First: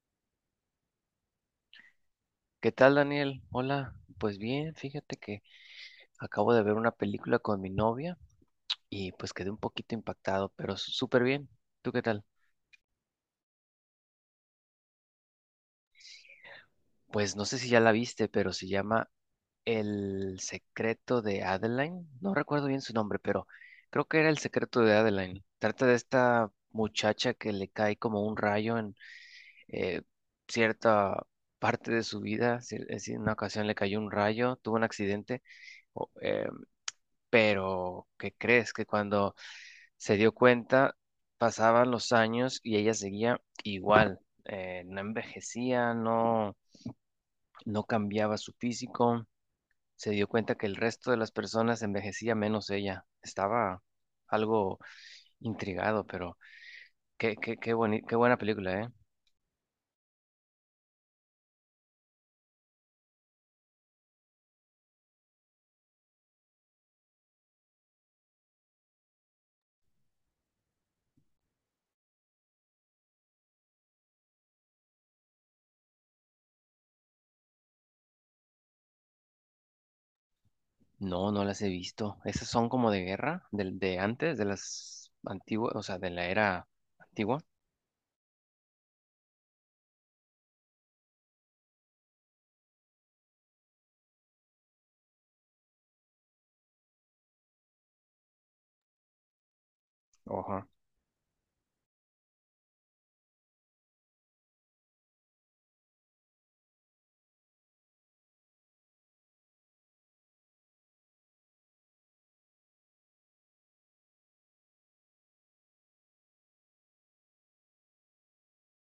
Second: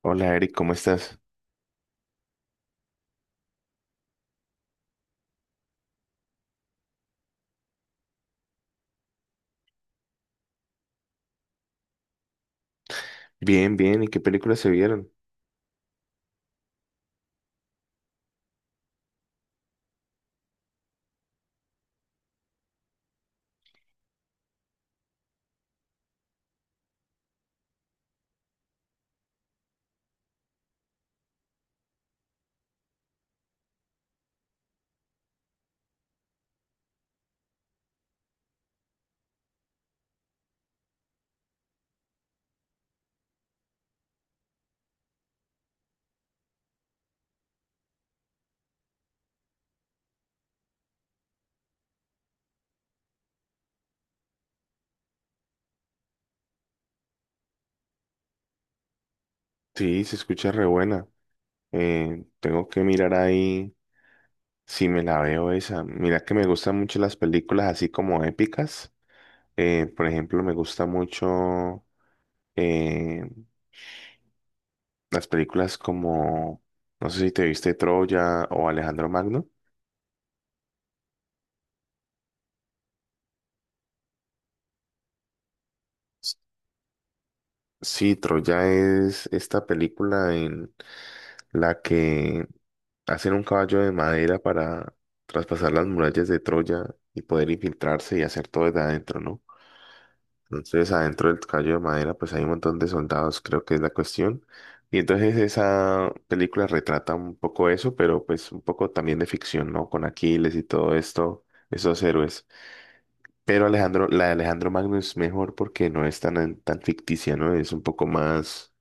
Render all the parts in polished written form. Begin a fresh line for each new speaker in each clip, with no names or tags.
Hola Eric, ¿cómo estás?
¿Qué tal, Daniel? Hola, pues bien, fíjate que acabo de ver una película con mi novia y pues quedé un poquito impactado, pero súper bien. ¿Tú qué tal?
Bien, bien. ¿Y qué películas se vieron?
Pues no sé si ya la viste, pero se llama El secreto de Adeline. No recuerdo bien su nombre, pero creo que era El secreto de Adeline. Trata de esta muchacha que le cae como un rayo en eh, cierta parte de su vida. Es decir, en una ocasión le cayó un rayo, tuvo un accidente o- eh, pero, ¿qué crees? Que cuando se dio cuenta, pasaban los años y ella seguía igual. No envejecía, no, no cambiaba su físico. Se dio cuenta que el resto de las personas envejecía menos ella. Estaba algo intrigado, pero qué buena película, ¿eh?
Sí, se escucha re buena. Tengo que mirar ahí si me la veo esa. Mira que me gustan mucho las películas así como épicas. Por ejemplo, me gusta mucho eh, las películas como, no sé si te viste Troya o Alejandro Magno.
No, no las he visto. Esas son como de guerra, del de antes, de las antiguas, o sea, de la era antigua.
Sí, Troya es esta película en la que hacen un caballo de madera para traspasar las murallas de Troya y poder infiltrarse y hacer todo desde adentro, ¿no?
Ajá,
Entonces, adentro del caballo de madera, pues hay un montón de soldados, creo que es la cuestión. Y entonces esa película retrata un poco eso, pero pues un poco también de ficción, ¿no? Con Aquiles y todo esto, esos héroes. Pero Alejandro, la de Alejandro Magno es mejor porque no es tan ficticia, ¿no? Es un poco más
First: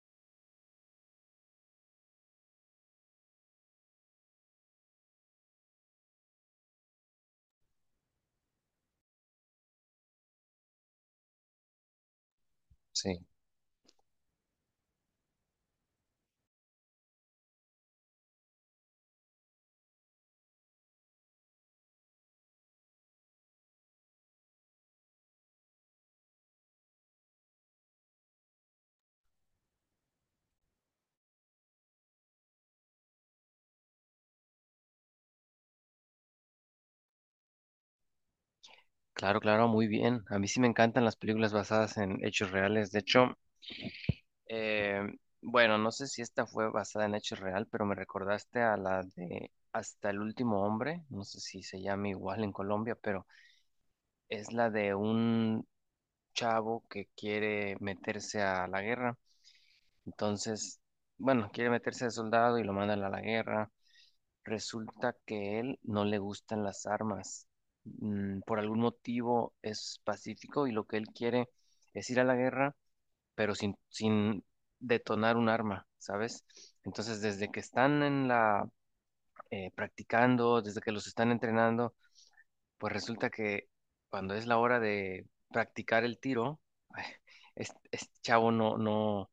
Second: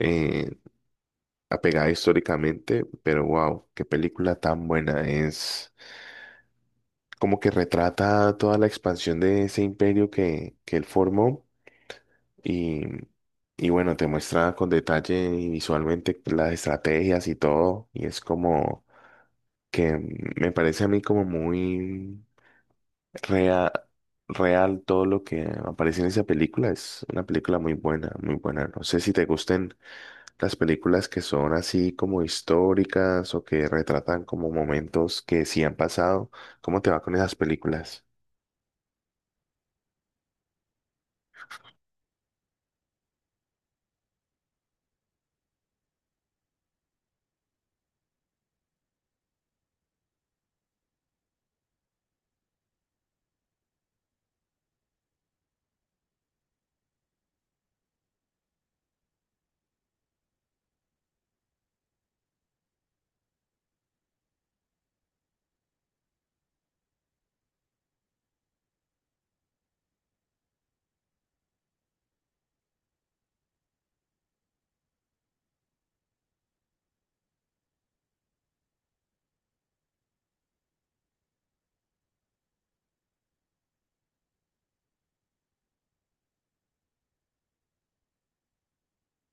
eh, apegada históricamente, pero wow, qué película tan buena es. Como que retrata toda la expansión de ese imperio que él formó y,
sí.
y bueno, te muestra con detalle y visualmente las estrategias y todo y es como que me parece a mí como muy real, real todo lo que aparece en esa película, es una película muy buena, muy buena. No sé si te gusten las películas que son así como históricas o que retratan como momentos que sí han pasado. ¿Cómo te va con esas películas?
Claro, claro, muy bien. A mí sí me encantan las películas basadas en hechos reales. De hecho, eh, bueno, no sé si esta fue basada en hechos real, pero me recordaste a la de Hasta el último hombre. No sé si se llama igual en Colombia, pero es la de un chavo que quiere meterse a la guerra. Entonces, bueno, quiere meterse de soldado y lo mandan a la guerra. Resulta que él no le gustan las armas. Mm, por algún motivo es pacífico y lo que él quiere es ir a la guerra, pero sin detonar un arma, ¿sabes? Entonces, desde que están en la practicando, desde que los están entrenando, pues resulta que cuando es la hora de practicar el tiro, es este chavo no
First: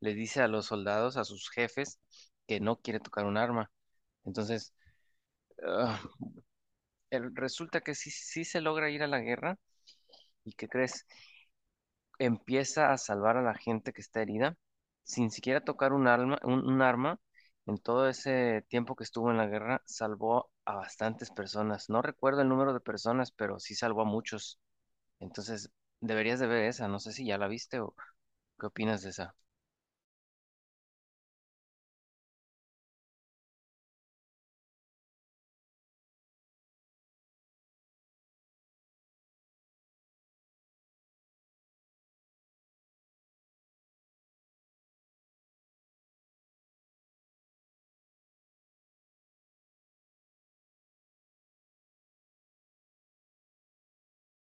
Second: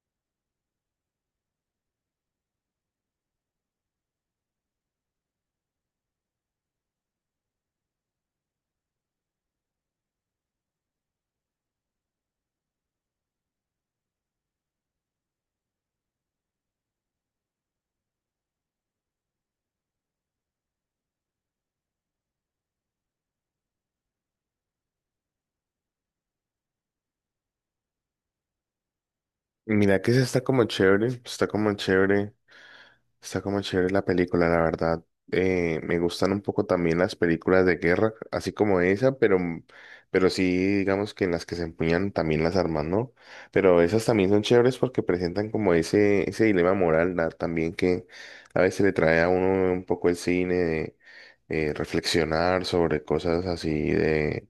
le dice a los soldados, a sus jefes, que no quiere tocar un arma. Entonces, ah, resulta que sí, sí se logra ir a la guerra y ¿qué crees? Empieza a salvar a la gente que está herida sin siquiera tocar un arma. En todo ese tiempo que estuvo en la guerra, salvó a bastantes personas. No recuerdo el número de personas, pero sí salvó a muchos. Entonces, deberías de ver esa. No sé si ya la viste o qué opinas de esa.
Mira que sí está como chévere, está como chévere, está como chévere la película, la verdad. Me gustan un poco también las películas de guerra, así como esa, pero sí, digamos que en las que se empuñan también las armas, ¿no? Pero esas también son chéveres porque presentan como ese dilema moral, ¿no? También que a veces le trae a uno un poco el cine de reflexionar sobre cosas así de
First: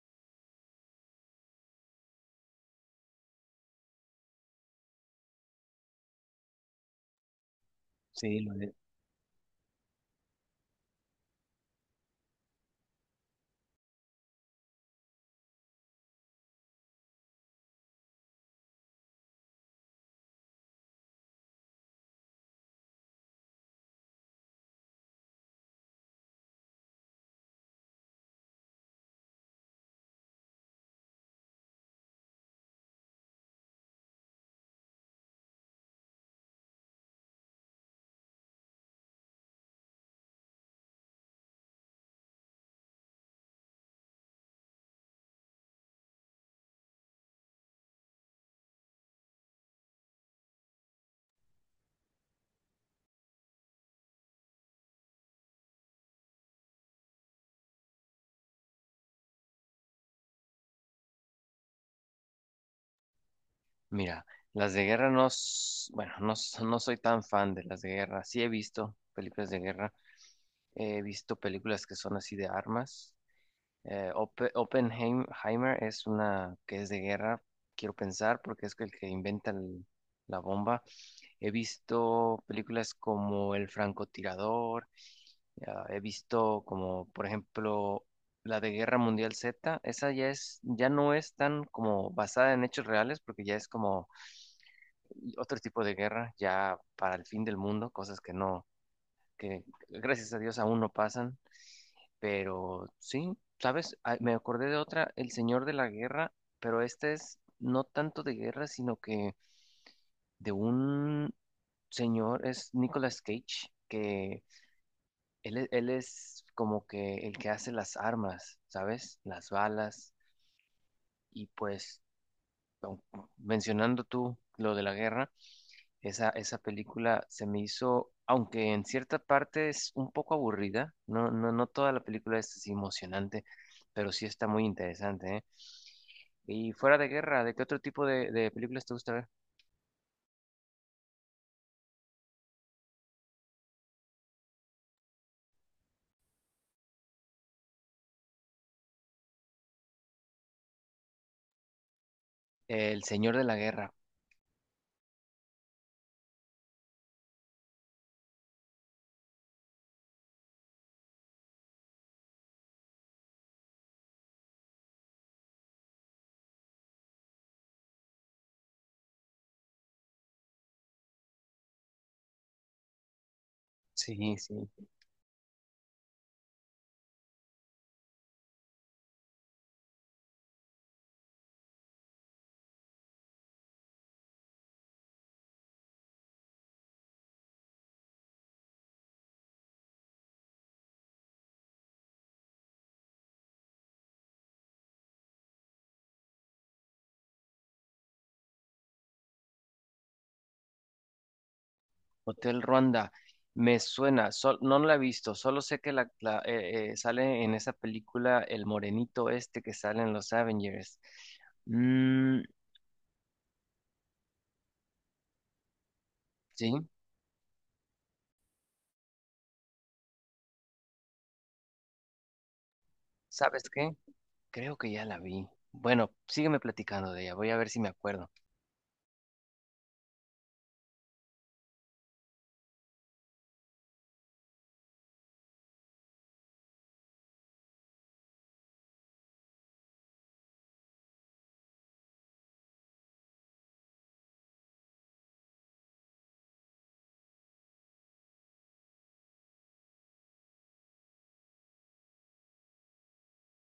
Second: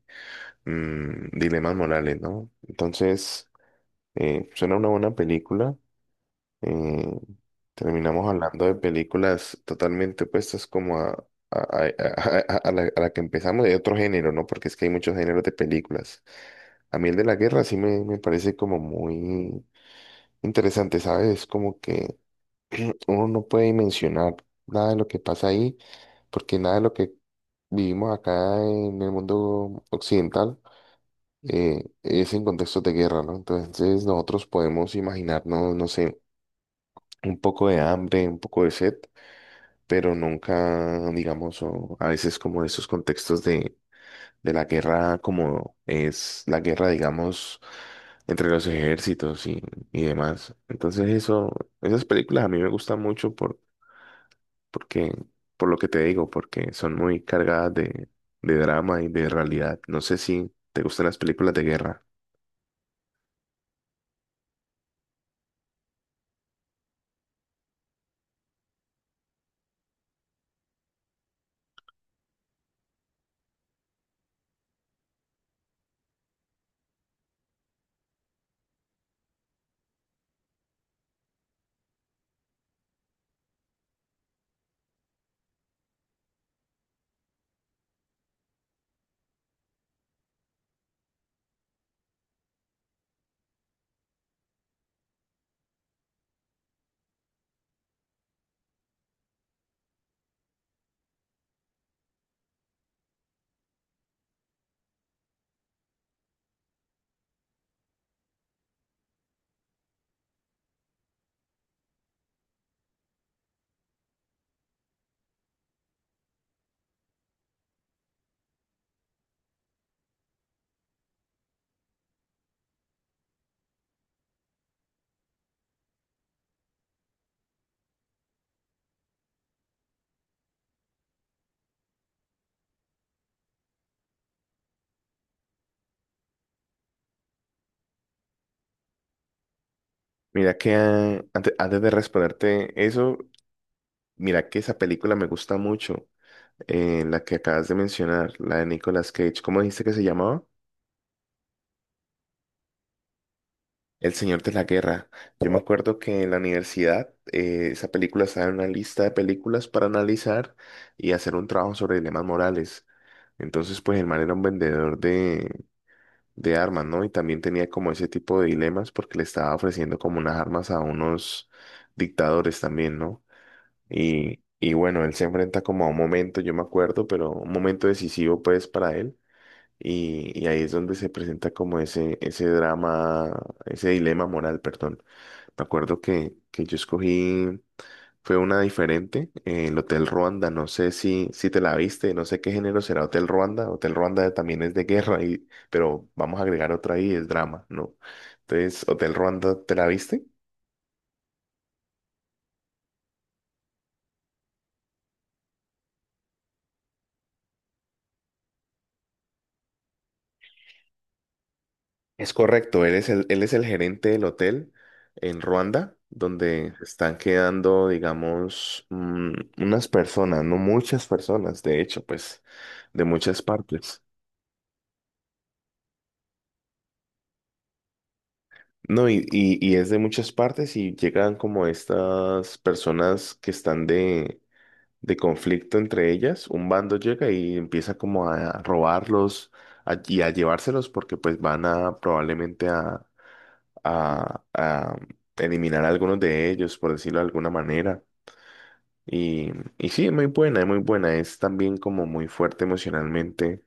dilemas morales, ¿no? Entonces, suena una buena película. Eh, Terminamos
Sí, lo
hablando de
de-
películas totalmente opuestas como a, a la que empezamos de otro género, ¿no? Porque es que hay muchos géneros de películas. A mí el de la guerra sí me parece como muy interesante, ¿sabes? Es como que uno no puede dimensionar nada de lo que pasa ahí, porque nada de lo que vivimos acá en el mundo occidental es en contextos de guerra, ¿no? Entonces nosotros podemos imaginarnos, no sé, un poco de hambre, un poco de sed pero nunca, digamos, o a veces como esos contextos de la guerra, como es la guerra, digamos, entre los ejércitos y demás. Entonces eso, esas películas a mí me gustan mucho por, porque, por lo que te digo, porque son muy cargadas de drama y de realidad. No sé si te gustan las películas de guerra.
Mira, las de guerra no, bueno, no, no soy tan fan de las de guerra. Sí he visto películas de guerra. He visto películas que son así de armas. Oppenheimer es una que es de guerra, quiero pensar, porque es el que inventa la bomba. He visto películas como El francotirador, ya, he visto como, por ejemplo, la de Guerra Mundial Z. Esa ya es, ya no es tan como basada en hechos reales, porque ya es como otro tipo de guerra, ya para el fin del mundo, cosas que no, que gracias a Dios aún no pasan. Pero sí, ¿sabes? Ah, me acordé de otra, El Señor de la Guerra, pero esta es no tanto de guerra, sino que de un señor, es Nicolas Cage, que él es como que el que hace las armas, ¿sabes? Las balas. Y pues, au- mencionando tú lo de la guerra, esa película se me hizo, aunque en cierta parte es un poco aburrida, no, no, no toda la película es así emocionante, pero sí está muy interesante, ¿eh? Y fuera de guerra, ¿de qué otro tipo de películas te gusta ver?
Mira que antes, de responderte eso, mira que esa película me gusta mucho. Eh, la que acabas de mencionar, la de Nicolas Cage, ¿cómo dijiste que se llamaba?
El Señor de la Guerra.
El Señor de la Guerra. Yo me acuerdo que en la universidad esa película estaba en una lista de películas para analizar y hacer un trabajo sobre dilemas morales. Entonces, pues el man era un vendedor de armas, ¿no? Y también tenía como ese tipo de dilemas porque le estaba ofreciendo como unas armas a unos dictadores también, ¿no?
Sí, sí.
Y bueno, él se enfrenta como a un momento, yo me acuerdo, pero un momento decisivo pues para él. Y ahí es donde se presenta como ese drama, ese dilema moral, perdón. Me acuerdo que yo escogí, fue una diferente, el Hotel Ruanda, no sé si, si te la viste, no sé qué género será Hotel Ruanda, Hotel Ruanda también es de guerra, y, pero vamos a agregar otra ahí, es drama, ¿no? Entonces, Hotel Ruanda, ¿te la viste?
Hotel Ruanda. Me suena, no la he visto, solo sé que sale en esa película el morenito este que sale en los Avengers.
Es
Mm,
correcto, él es el gerente del hotel en Ruanda, donde se
sí,
están quedando, digamos, mm, unas personas, no muchas personas, de hecho, pues, de muchas
¿sabes qué?
partes.
Creo que ya la vi. Bueno, sígueme platicando de ella, voy a ver si me acuerdo.
No, y es de muchas partes y llegan como estas personas que están de conflicto entre ellas. Un bando llega y empieza como a robarlos y a llevárselos porque pues van a probablemente a eliminar a algunos de ellos, por decirlo de alguna manera. Y, y sí, es muy buena, es muy buena. Es también como muy fuerte emocionalmente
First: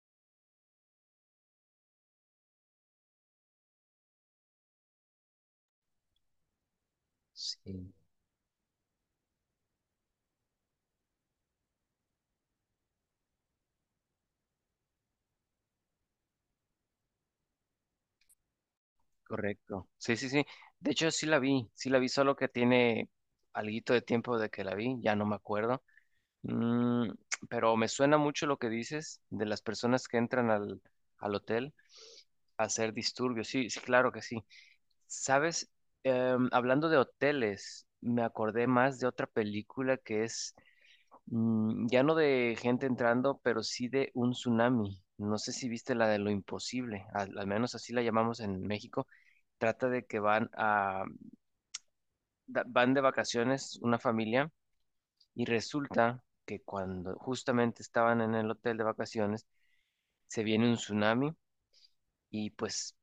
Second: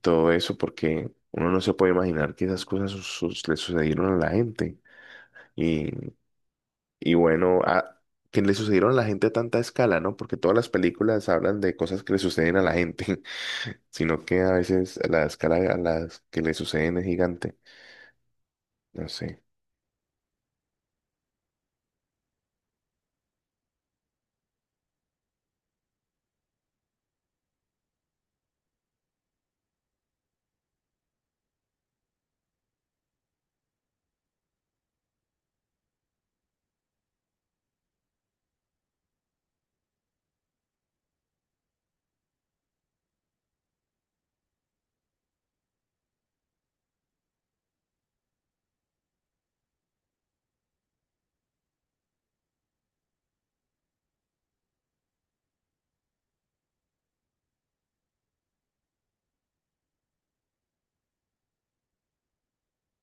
todo eso, porque uno no se puede imaginar que esas cosas le sucedieron a la gente. Y, y bueno,
Sí,
a, que le sucedieron a la gente a tanta escala, ¿no? Porque todas las películas hablan de cosas que le suceden a la gente, sino que a veces la escala a las que le suceden es gigante. No sé.
correcto. Sí, sí, sí. De hecho, sí la vi, solo que tiene alguito de tiempo de que la vi, ya no me acuerdo. Mm, pero me suena mucho lo que dices de las personas que entran al hotel a hacer disturbios. Sí, sí, claro que sí. Sabes, hablando de hoteles, me acordé más de otra película que es ya no de gente entrando, pero sí de un tsunami. No sé si viste la de Lo Imposible, al al menos así la llamamos en México. Trata de que van de vacaciones una familia. Y resulta que cuando justamente estaban en el hotel de vacaciones, se viene un tsunami y pues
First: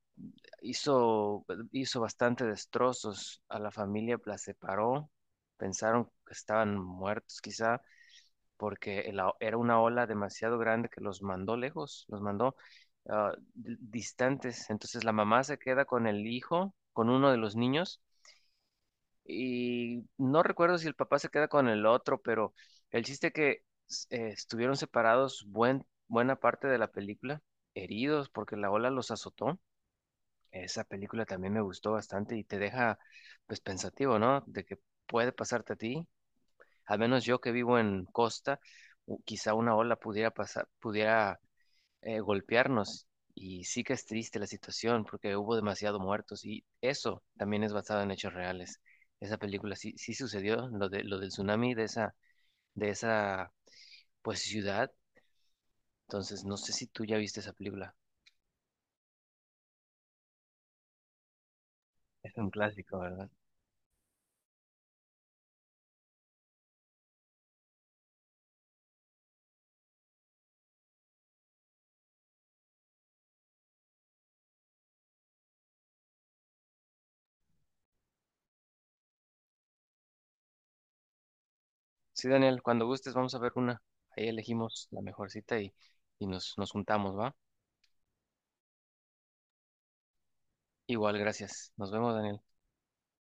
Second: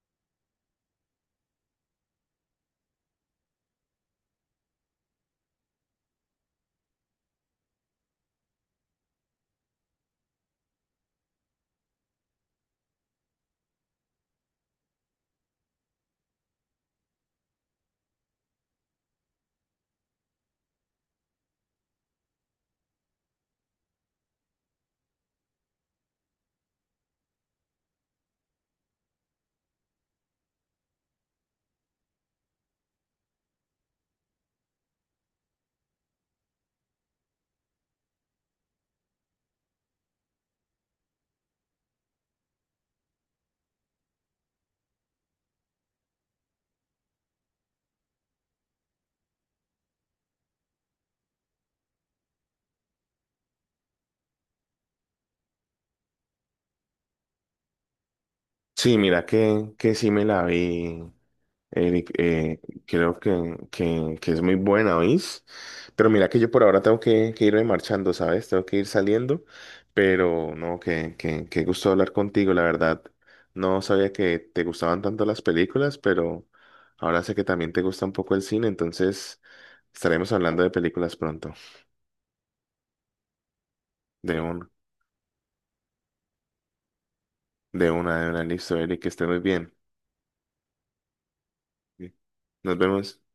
hizo, hizo bastante destrozos a la familia, la separó, pensaron que estaban muertos quizá, porque era una ola demasiado grande que los mandó lejos, los mandó distantes. Entonces la mamá se queda con el hijo, con uno de los niños. Y no recuerdo si el papá se queda con el otro, pero el chiste que estuvieron separados buena parte de la película, heridos porque la ola los azotó. Esa película también me gustó bastante y te deja pues pensativo, ¿no? De que puede pasarte a ti. Al menos yo que vivo en costa, quizá una ola pudiera pasar, pudiera golpearnos. Y sí que es triste la situación porque hubo demasiado muertos y eso también es basado en hechos reales. Esa película sí, sí sucedió, lo de, lo del tsunami de esa pues ciudad. Entonces, no sé si tú ya viste esa película.
Sí, mira que sí me la vi. Eric,
Es un clásico,
creo
¿verdad?
que es muy buena, ¿oís? Pero mira que yo por ahora tengo que irme marchando, ¿sabes? Tengo que ir saliendo, pero no, que gusto hablar contigo, la verdad. No sabía que te gustaban tanto las películas, pero ahora sé que también te gusta un poco el cine, entonces estaremos hablando de películas pronto.
Sí, Daniel, cuando gustes vamos a ver una. Ahí
De un,
elegimos la mejor cita y, nos juntamos, ¿va?
de una, listo, Eric, que esté muy bien.
Igual, gracias. Nos vemos, Daniel.
Nos vemos.